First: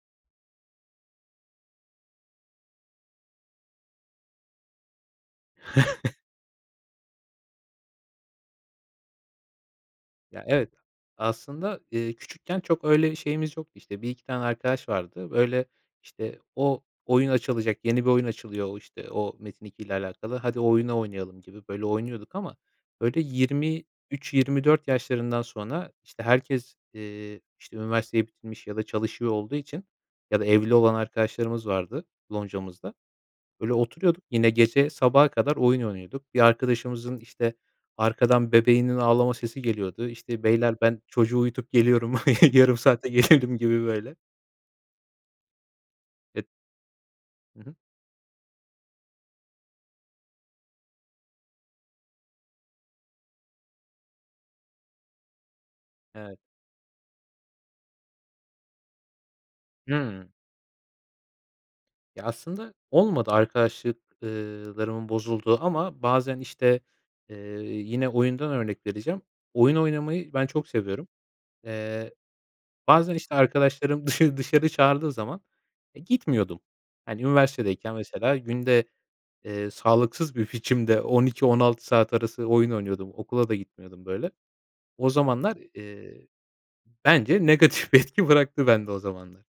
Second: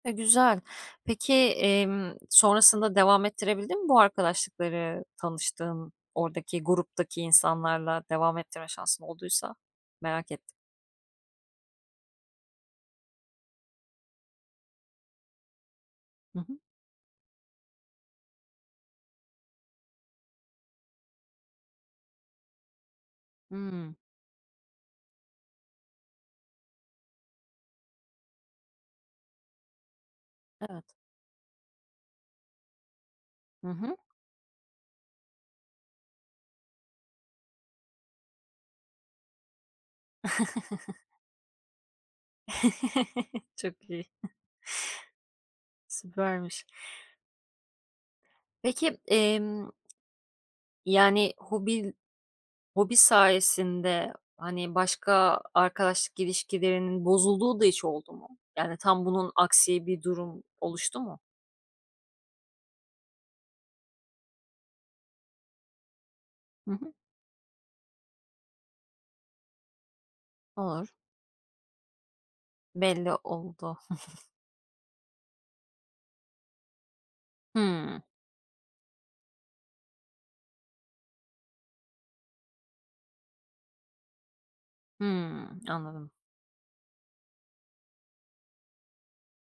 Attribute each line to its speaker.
Speaker 1: E, güzel, peki, emm, sonrasında devam ettirebildin mi bu arkadaşlıkları tanıştığın, oradaki gruptaki insanlarla devam ettirme şansın olduysa merak ettim?
Speaker 2: Ya evet, aslında, eee, küçükken çok öyle şeyimiz yoktu işte 1-2 tane arkadaş vardı, böyle
Speaker 1: Hı
Speaker 2: işte
Speaker 1: hı.
Speaker 2: o oyun açılacak, yeni bir oyun açılıyor, o, işte, o Metin2 ile alakalı, "Hadi o oyunu oynayalım." gibi böyle oynuyorduk ama böyle yirmi
Speaker 1: Hımm.
Speaker 2: üç yirmi dört yaşlarından sonra işte herkes, ııı, işte üniversiteyi bitirmiş ya da çalışıyor olduğu için ya da evli
Speaker 1: Evet.
Speaker 2: olan arkadaşlarımız vardı loncamızda.
Speaker 1: Hı
Speaker 2: Böyle
Speaker 1: hı.
Speaker 2: oturuyorduk yine gece sabaha kadar oyun oynuyorduk. Bir arkadaşımızın işte arkadan bebeğinin ağlama sesi geliyordu: "Beyler, ben çocuğu uyutup geliyorum, yarım saate gelirim."
Speaker 1: Çok
Speaker 2: gibi
Speaker 1: iyi.
Speaker 2: böyle. [unintelligible]
Speaker 1: Süpermiş.
Speaker 2: Hı hı.
Speaker 1: Peki, emm Yani hobi, hobi sayesinde, hani, başka arkadaşlık
Speaker 2: Evet.
Speaker 1: ilişkilerinin bozulduğu da hiç oldu mu? Yani tam bunun aksi bir
Speaker 2: Hımm.
Speaker 1: durum oluştu mu?
Speaker 2: Ya aslında olmadı arkadaşlık ııı, larımın bozulduğu ama bazen
Speaker 1: Hı
Speaker 2: işte,
Speaker 1: hı.
Speaker 2: ııı, yine oyundan örnek vereceğim. Oyun oynamayı ben çok
Speaker 1: Olur.
Speaker 2: seviyorum. Iıı,
Speaker 1: Belli
Speaker 2: bazen işte
Speaker 1: oldu.
Speaker 2: arkadaşlarım dışarı, dışarı çağırdığı zaman, e, gitmiyordum. Hani, üniversitedeyken
Speaker 1: Hımm.
Speaker 2: mesela günde, eee, sağlıksız bir biçimde 12-16 saat arası oyun oynuyordum. Okula da gitmiyordum böyle. O zamanlar,
Speaker 1: Hımm. Anladım.
Speaker 2: eee, bence negatif bir etki bıraktı bende o zamanlar.